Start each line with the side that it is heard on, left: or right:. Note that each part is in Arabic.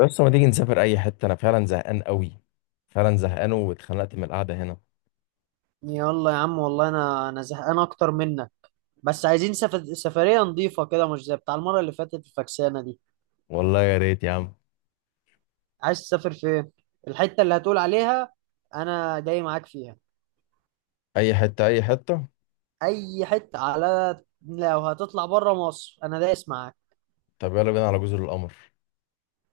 left: بس ما تيجي نسافر اي حته، انا فعلا زهقان قوي. فعلا زهقان واتخنقت من القعده هنا.
right: يلا يا عم والله انا زهقان اكتر منك. بس عايزين سفرية نظيفة كده، مش زي بتاع المرة اللي فاتت الفكسانة دي.
left: والله يا ريت يا عم.
right: عايز تسافر فين؟ الحتة اللي هتقول عليها انا جاي معاك فيها.
left: اي حته اي حته.
right: اي حتة، على لو هتطلع بره مصر انا دايس معاك.
left: طب يلا بينا على جزر القمر.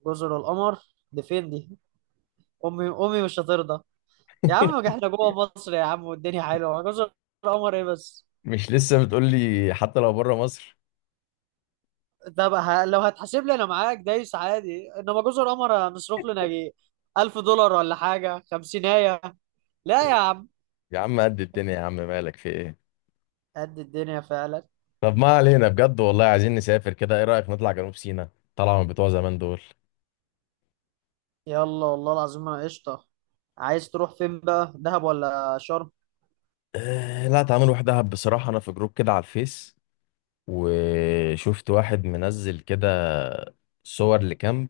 right: جزر القمر دي فين دي؟ امي مش هترضى. يا عم احنا جوه مصر يا عم، والدنيا حلوة، جزر القمر ايه بس؟
left: مش لسه بتقول لي حتى لو بره مصر؟
right: ده بقى لو هتحاسب لي انا معاك دايس عادي، انما جوز القمر هنصرف لنا جي 1000 دولار ولا حاجه خمسينية. لا يا عم.
left: يا عم قد الدنيا، يا عم مالك في ايه؟
right: قد الدنيا فعلا.
left: طب ما علينا، بجد والله عايزين نسافر كده. ايه رايك نطلع جنوب سيناء؟ طالعه من بتوع زمان دول.
right: يلا، والله العظيم انا قشطه. عايز تروح فين بقى، دهب ولا شرم؟
left: أه لا، تعالوا نروح دهب. بصراحه انا في جروب كده على الفيس، وشفت واحد منزل كده صور لكامب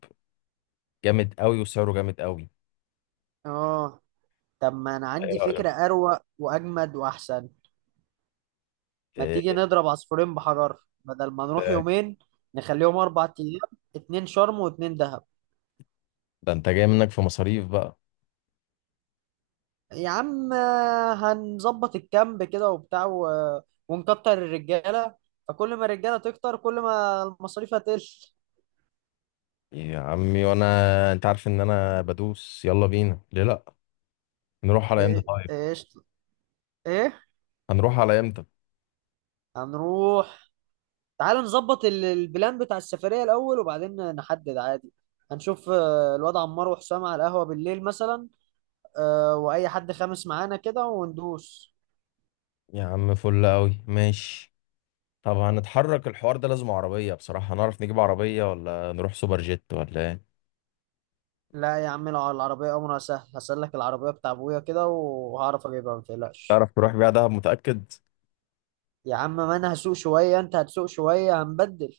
left: جامد قوي، وسعره جامد قوي.
right: اه. طب ما انا
left: ايه
right: عندي
left: رايك؟
right: فكره اروق واجمد واحسن. ما تيجي نضرب عصفورين بحجر؟ بدل ما نروح
left: ده
right: يومين، نخليهم 4 ايام. اتنين شرم واتنين دهب.
left: انت جاي منك في مصاريف بقى.
right: يا عم، هنظبط الكامب كده وبتاع ونكتر الرجالة. فكل ما الرجالة تكتر، كل ما المصاريف هتقل.
left: يا عمي وانا، انت عارف ان انا بدوس. يلا بينا، ليه لا. نروح على امتى
right: ايه
left: طيب؟
right: ايش ايه؟
left: هنروح على امتى؟
right: هنروح؟ تعال نظبط البلان بتاع السفرية الأول، وبعدين نحدد عادي. هنشوف الواد عمار وحسام على القهوة بالليل مثلا. وأي حد خامس معانا كده وندوس.
left: يا عم فل قوي، ماشي. طب هنتحرك الحوار ده لازم عربية بصراحة. هنعرف نجيب عربية ولا نروح سوبر جيت ولا ايه؟
right: لا يا عم، العربية أمرها سهل. هسلك العربية بتاع أبويا كده وهعرف أجيبها، ما تقلقش.
left: تعرف تروح بيها دهب؟ متأكد؟
right: يا عم، ما انا هسوق شويه، انت هتسوق شويه، هنبدل.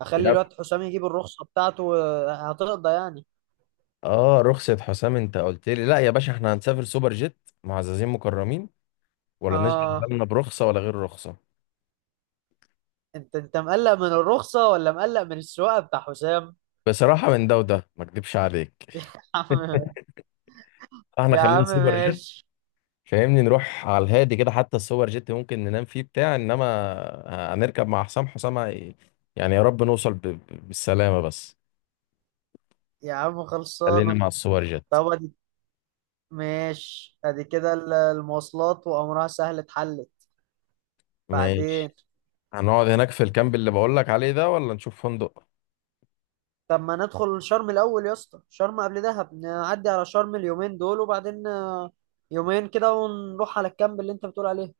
right: اخلي
left: يب.
right: الواد حسام يجيب الرخصه بتاعته. هتقضى يعني.
left: اه رخصة حسام؟ انت قلت لي لا يا باشا، احنا هنسافر سوبر جيت معززين مكرمين، ولا نشغل
right: اه.
left: بالنا برخصة ولا غير رخصة.
right: انت مقلق من الرخصه ولا مقلق من السواقه بتاع حسام؟
left: بصراحة من ده وده، ما اكدبش عليك.
right: يا عم.
left: احنا
right: يا
left: خلينا
right: عم،
left: سوبر جيت.
right: ماشي.
left: فاهمني نروح على الهادي كده، حتى السوبر جيت ممكن ننام فيه بتاع انما هنركب مع حسام، حسام يعني يا رب نوصل بالسلامة بس.
right: يا عم،
left: خلينا
right: خلصانه.
left: مع السوبر جيت.
right: طب ادي. ماشي، ادي كده المواصلات وامرها سهل، اتحلت. بعدين.
left: ماشي. هنقعد هناك في الكامب اللي بقول لك عليه ده، ولا نشوف فندق؟
right: طب ما ندخل شرم الاول يا اسطى، شرم قبل دهب، نعدي على شرم اليومين دول، وبعدين يومين كده ونروح على الكامب اللي انت بتقول عليه.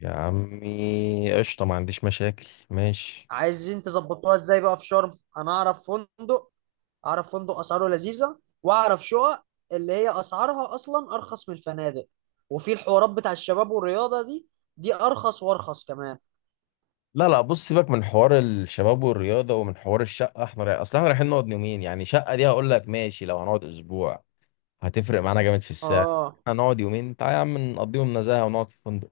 left: يا عمي قشطة، ما عنديش مشاكل، ماشي.
right: عايزين تظبطوها ازاي بقى في شرم؟ انا اعرف فندق. اعرف فندق اسعاره لذيذه، واعرف شقق اللي هي اسعارها اصلا ارخص من الفنادق. وفي الحوارات بتاع الشباب والرياضه دي، دي ارخص وارخص كمان.
left: لا لا، بص سيبك من حوار الشباب والرياضة ومن حوار الشقة. احنا رايح، اصل احنا رايحين نقعد يومين، يعني شقة دي هقول لك ماشي لو هنقعد اسبوع، هتفرق معانا جامد في السعر.
right: اه
left: احنا هنقعد يومين، تعالى يا عم نقضيهم نزاهة ونقعد في فندق.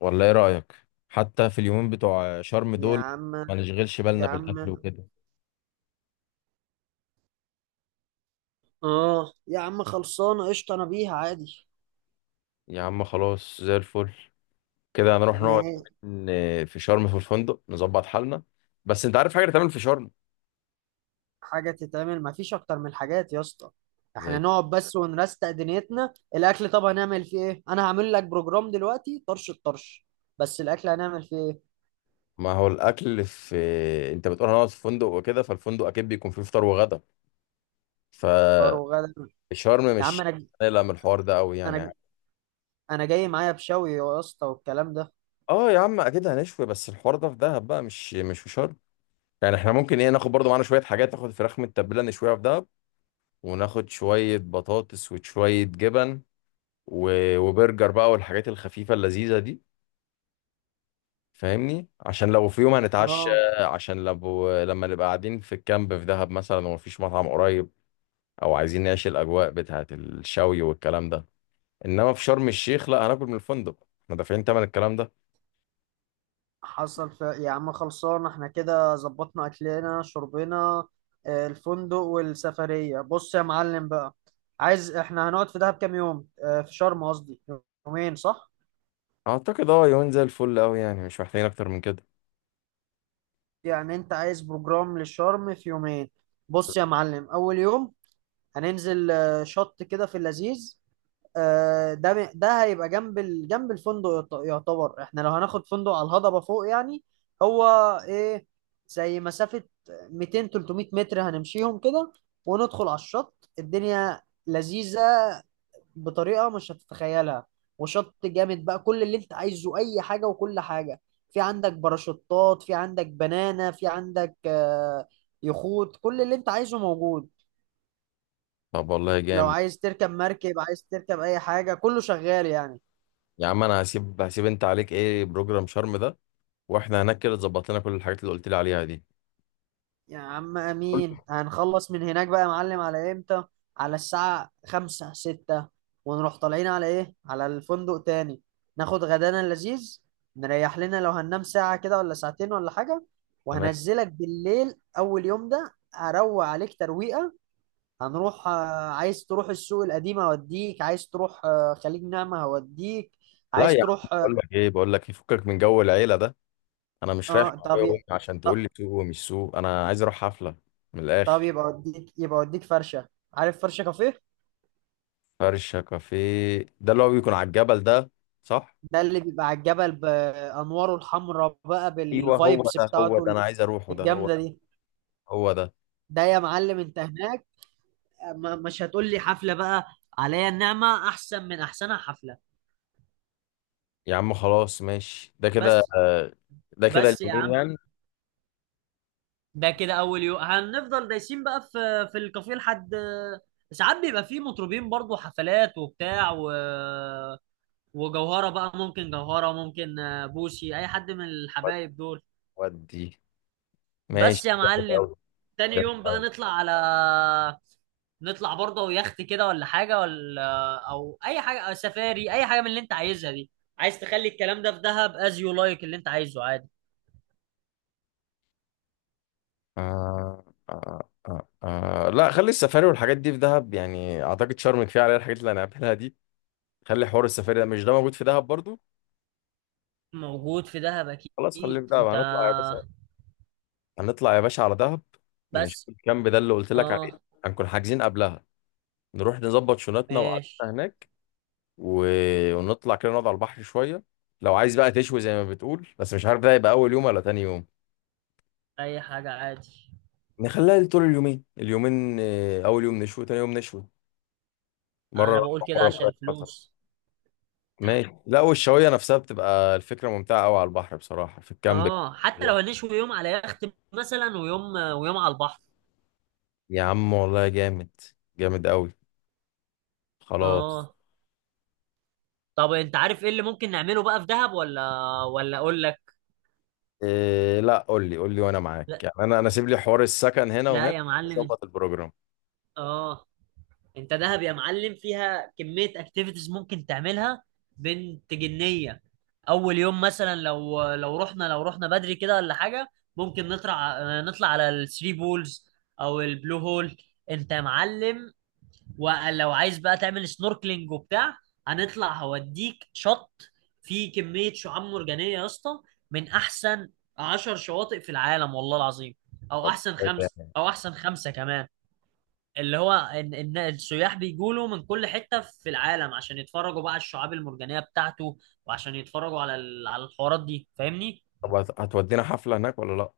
left: ولا ايه رأيك؟ حتى في اليومين بتوع شرم
right: يا
left: دول
right: عم.
left: ما نشغلش بالنا
right: يا عم.
left: بالأكل وكده.
right: اه يا عم، خلصانه قشطه، انا بيها عادي.
left: يا عم خلاص زي الفل، كده هنروح نقعد
right: ما.
left: في شرم في الفندق، نظبط حالنا. بس انت عارف حاجة تعمل في شرم؟
right: حاجه تتعمل؟ ما فيش اكتر من الحاجات يا اسطى. احنا
left: زي؟
right: نقعد بس ونرستق دنيتنا. الاكل طب هنعمل فيه ايه؟ انا هعمل لك بروجرام دلوقتي طرش الطرش. بس الاكل هنعمل فيه إيه؟
left: ما هو الأكل، في انت بتقول هنقعد في فندق وكده، فالفندق أكيد بيكون فيه فطار وغدا.
right: فطار
left: فشرم،
right: وغدا.
left: مش
right: يا عم
left: هنقلق من الحوار ده قوي
right: انا
left: يعني.
right: ج- انا جاي معايا بشوي يا اسطى والكلام ده.
left: اه يا عم اكيد هنشوي، بس الحوار ده في دهب بقى، مش في شرم. يعني احنا ممكن ايه، ناخد برضو معانا شوية حاجات، ناخد فراخ متبلة نشويها في دهب، وناخد شوية بطاطس وشوية جبن وبرجر بقى والحاجات الخفيفة اللذيذة دي. فاهمني، عشان لو في يوم هنتعشى،
right: اه.
left: عشان لو لما نبقى قاعدين في الكامب في دهب مثلا ومفيش مطعم قريب، او عايزين نعيش الاجواء بتاعة الشوي والكلام ده. انما في شرم الشيخ لا، هناكل من الفندق، احنا دافعين تمن الكلام ده.
right: حصل يا عم خلصان، احنا كده ظبطنا اكلنا شربنا. الفندق والسفرية، بص يا معلم بقى. عايز احنا هنقعد في دهب كام يوم، في شرم قصدي. يومين، صح؟
left: اعتقد اه، يومين زي الفل قوي يعني، مش محتاجين اكتر من كده.
right: يعني انت عايز بروجرام للشرم في يومين. بص يا معلم، اول يوم. هننزل شط كده في اللذيذ. ده هيبقى جنب جنب الفندق، يعتبر احنا لو هناخد فندق على الهضبة فوق يعني. هو، ايه زي مسافة 200 300 متر هنمشيهم كده. وندخل على الشط. الدنيا لذيذة بطريقة مش هتتخيلها. وشط جامد بقى، كل اللي انت عايزه، اي حاجة وكل حاجة. في عندك باراشوتات، في عندك بنانة، في عندك يخوت، كل اللي انت عايزه موجود.
left: طب والله
right: لو
left: جامد.
right: عايز تركب مركب، عايز تركب اي حاجة، كله شغال يعني.
left: يا عم انا هسيب انت عليك ايه بروجرام شرم ده، واحنا هناك كده تظبط لنا كل الحاجات اللي قلت لي عليها دي.
right: يا عم امين،
left: قلت
right: هنخلص من هناك بقى يا معلم على امتى؟ على الساعة خمسة ستة. ونروح طالعين على ايه، على الفندق تاني. ناخد غدانا اللذيذ. نريح لنا، لو هننام ساعة كده ولا ساعتين ولا حاجة.
left: تمام.
right: وهنزلك بالليل، اول يوم ده اروق عليك ترويقة. هنروح. عايز تروح السوق القديم هوديك، عايز تروح خليج نعمة هوديك.
left: لا
right: عايز
left: يا عم
right: تروح، اه.
left: بقول لك ايه، بقول لك يفكك من جو العيله ده. انا مش رايح
right: آه،
left: مع
right: طب
left: ابويا
right: ي-
left: وامي عشان تقول
right: طب
left: لي سوق ومش سوق، انا عايز اروح حفله. من
right: طب
left: الاخر.
right: يبقى اوديك فرشة. عارف فرشة كافيه؟
left: فرشه كافيه ده اللي هو بيكون على الجبل ده، صح؟
right: ده اللي بيبقى على الجبل، بانواره الحمراء بقى،
left: ايوه هو
right: بالفايبس
left: ده هو ده،
right: بتاعته.
left: انا عايز اروحه ده، هو
right: الجامده
left: ده،
right: دي.
left: هو ده.
right: ده يا معلم، انت هناك. مش هتقول لي حفله بقى. عليا النعمه، احسن من احسنها حفله.
left: يا عم خلاص ماشي، ده كده
right: بس.
left: ده كده
right: بس يا
left: اليومين
right: عم.
left: يعني.
right: ده كده اول يوم هنفضل دايسين بقى في الكافيه لحد ساعات بيبقى فيه مطربين برضو، حفلات وبتاع وجوهره بقى، ممكن جوهره، ممكن بوسي، اي حد من
left: ود-
right: الحبايب دول.
left: ودي
right: بس
left: ماشي،
right: يا
left: جامد
right: معلم.
left: قوي.
right: تاني
left: جامد
right: يوم بقى
left: قوي.
right: نطلع برضه يخت كده ولا حاجة، ولا أو أي حاجة، أو سفاري، أي حاجة من اللي أنت عايزها دي. عايز تخلي الكلام ده في دهب، از يو لايك، اللي أنت عايزه عادي.
left: آه آه. لا خلي السفاري والحاجات دي في دهب، يعني اعتقد شرم كفايه عليها الحاجات اللي هنعملها دي. خلي حوار السفاري ده، مش ده موجود في دهب برضو؟
right: موجود في دهب
left: خلاص خليه
right: أكيد،
left: في دهب.
right: أنت.
left: هنطلع يا باشا، هنطلع يا باشا على دهب. نشوف
right: بس.
left: الكامب ده اللي قلت لك عليه،
right: أه.
left: هنكون حاجزين قبلها. نروح نظبط شنطنا وقعدتنا
right: ماشي.
left: هناك و... ونطلع كده نقعد على البحر شوية. لو عايز بقى تشوي زي ما بتقول، بس مش عارف ده يبقى أول يوم ولا تاني يوم.
right: أي حاجة عادي.
left: نخليها طول اليومين، اليومين آه، أول يوم نشوي تاني يوم نشوي، مرة
right: أنا
left: راحة
right: بقول كده
left: مرة
right: عشان
left: فراخ مثلا.
right: الفلوس.
left: ماشي، لا والشواية نفسها بتبقى الفكرة ممتعة أوي على البحر بصراحة في الكامب.
right: أه، حتى لو هنشوي يوم على يخت مثلا، ويوم على البحر.
left: يا عم والله جامد، جامد أوي. خلاص.
right: أه. طب أنت عارف إيه اللي ممكن نعمله بقى في دهب، ولا أقول لك؟
left: إيه؟ لا قول لي قول لي، وانا معاك يعني. انا انا سيب لي حوار السكن هنا
right: لا
left: وهنا،
right: يا معلم، انت.
left: اظبط البروجرام.
right: اه. انت دهب يا معلم فيها كمية اكتيفيتيز ممكن تعملها. بنت جنية. اول يوم مثلا، لو رحنا بدري كده ولا حاجة. ممكن نطلع على الثري بولز. او البلو هول. انت يا معلم. ولو عايز بقى تعمل سنوركلينج وبتاع. هنطلع هوديك شط. فيه كمية شعاب مرجانية يا اسطى، من احسن 10 شواطئ في العالم والله العظيم. او
left: طب
right: احسن
left: كويس
right: خمس،
left: يعني.
right: او احسن خمسة كمان. اللي هو ان السياح بيجوا من كل حته في العالم عشان يتفرجوا بقى على الشعاب المرجانيه بتاعته. وعشان يتفرجوا على الحوارات دي، فاهمني.
left: طب هتودينا حفلة هناك ولا لا؟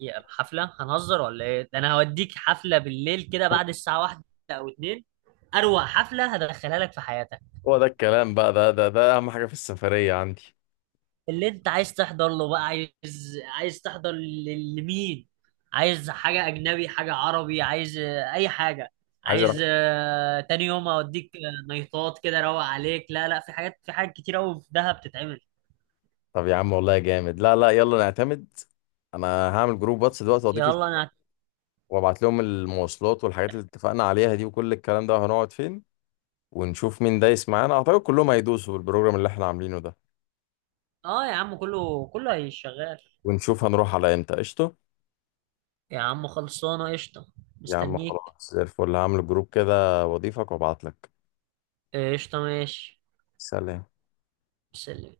right: يا حفله، هنهزر ولا ايه؟ ده انا هوديك حفله بالليل كده بعد الساعه واحدة او اتنين. اروق حفله هدخلها لك في حياتك.
left: هو ده الكلام بقى، ده ده ده اهم حاجة في السفرية عندي.
right: اللي انت عايز تحضر له بقى، عايز تحضر لمين؟ عايز حاجة أجنبي، حاجة عربي، عايز أي حاجة.
left: عايز
right: عايز
left: اروح.
right: تاني يوم أوديك نيطات كده، روق عليك، لا لا، في حاجات كتير أوي في دهب بتتعمل.
left: طب يا عم والله جامد، لا لا يلا نعتمد. انا هعمل جروب واتس دلوقتي واضيف
right: يلا أنا.
left: وابعت لهم المواصلات والحاجات اللي اتفقنا عليها دي وكل الكلام ده، وهنقعد فين، ونشوف مين دايس معانا. اعتقد كلهم هيدوسوا بالبروجرام اللي احنا عاملينه ده،
right: آه يا عم، كله كله هيشغال.
left: ونشوف هنروح على امتى. قشطة.
right: يا عم، خلصانة قشطة.
left: يا عم
right: مستنيك.
left: خلاص زي الفل، هعمل جروب كده واضيفك وابعتلك.
right: قشطة ماشي.
left: سلام.
right: سلم.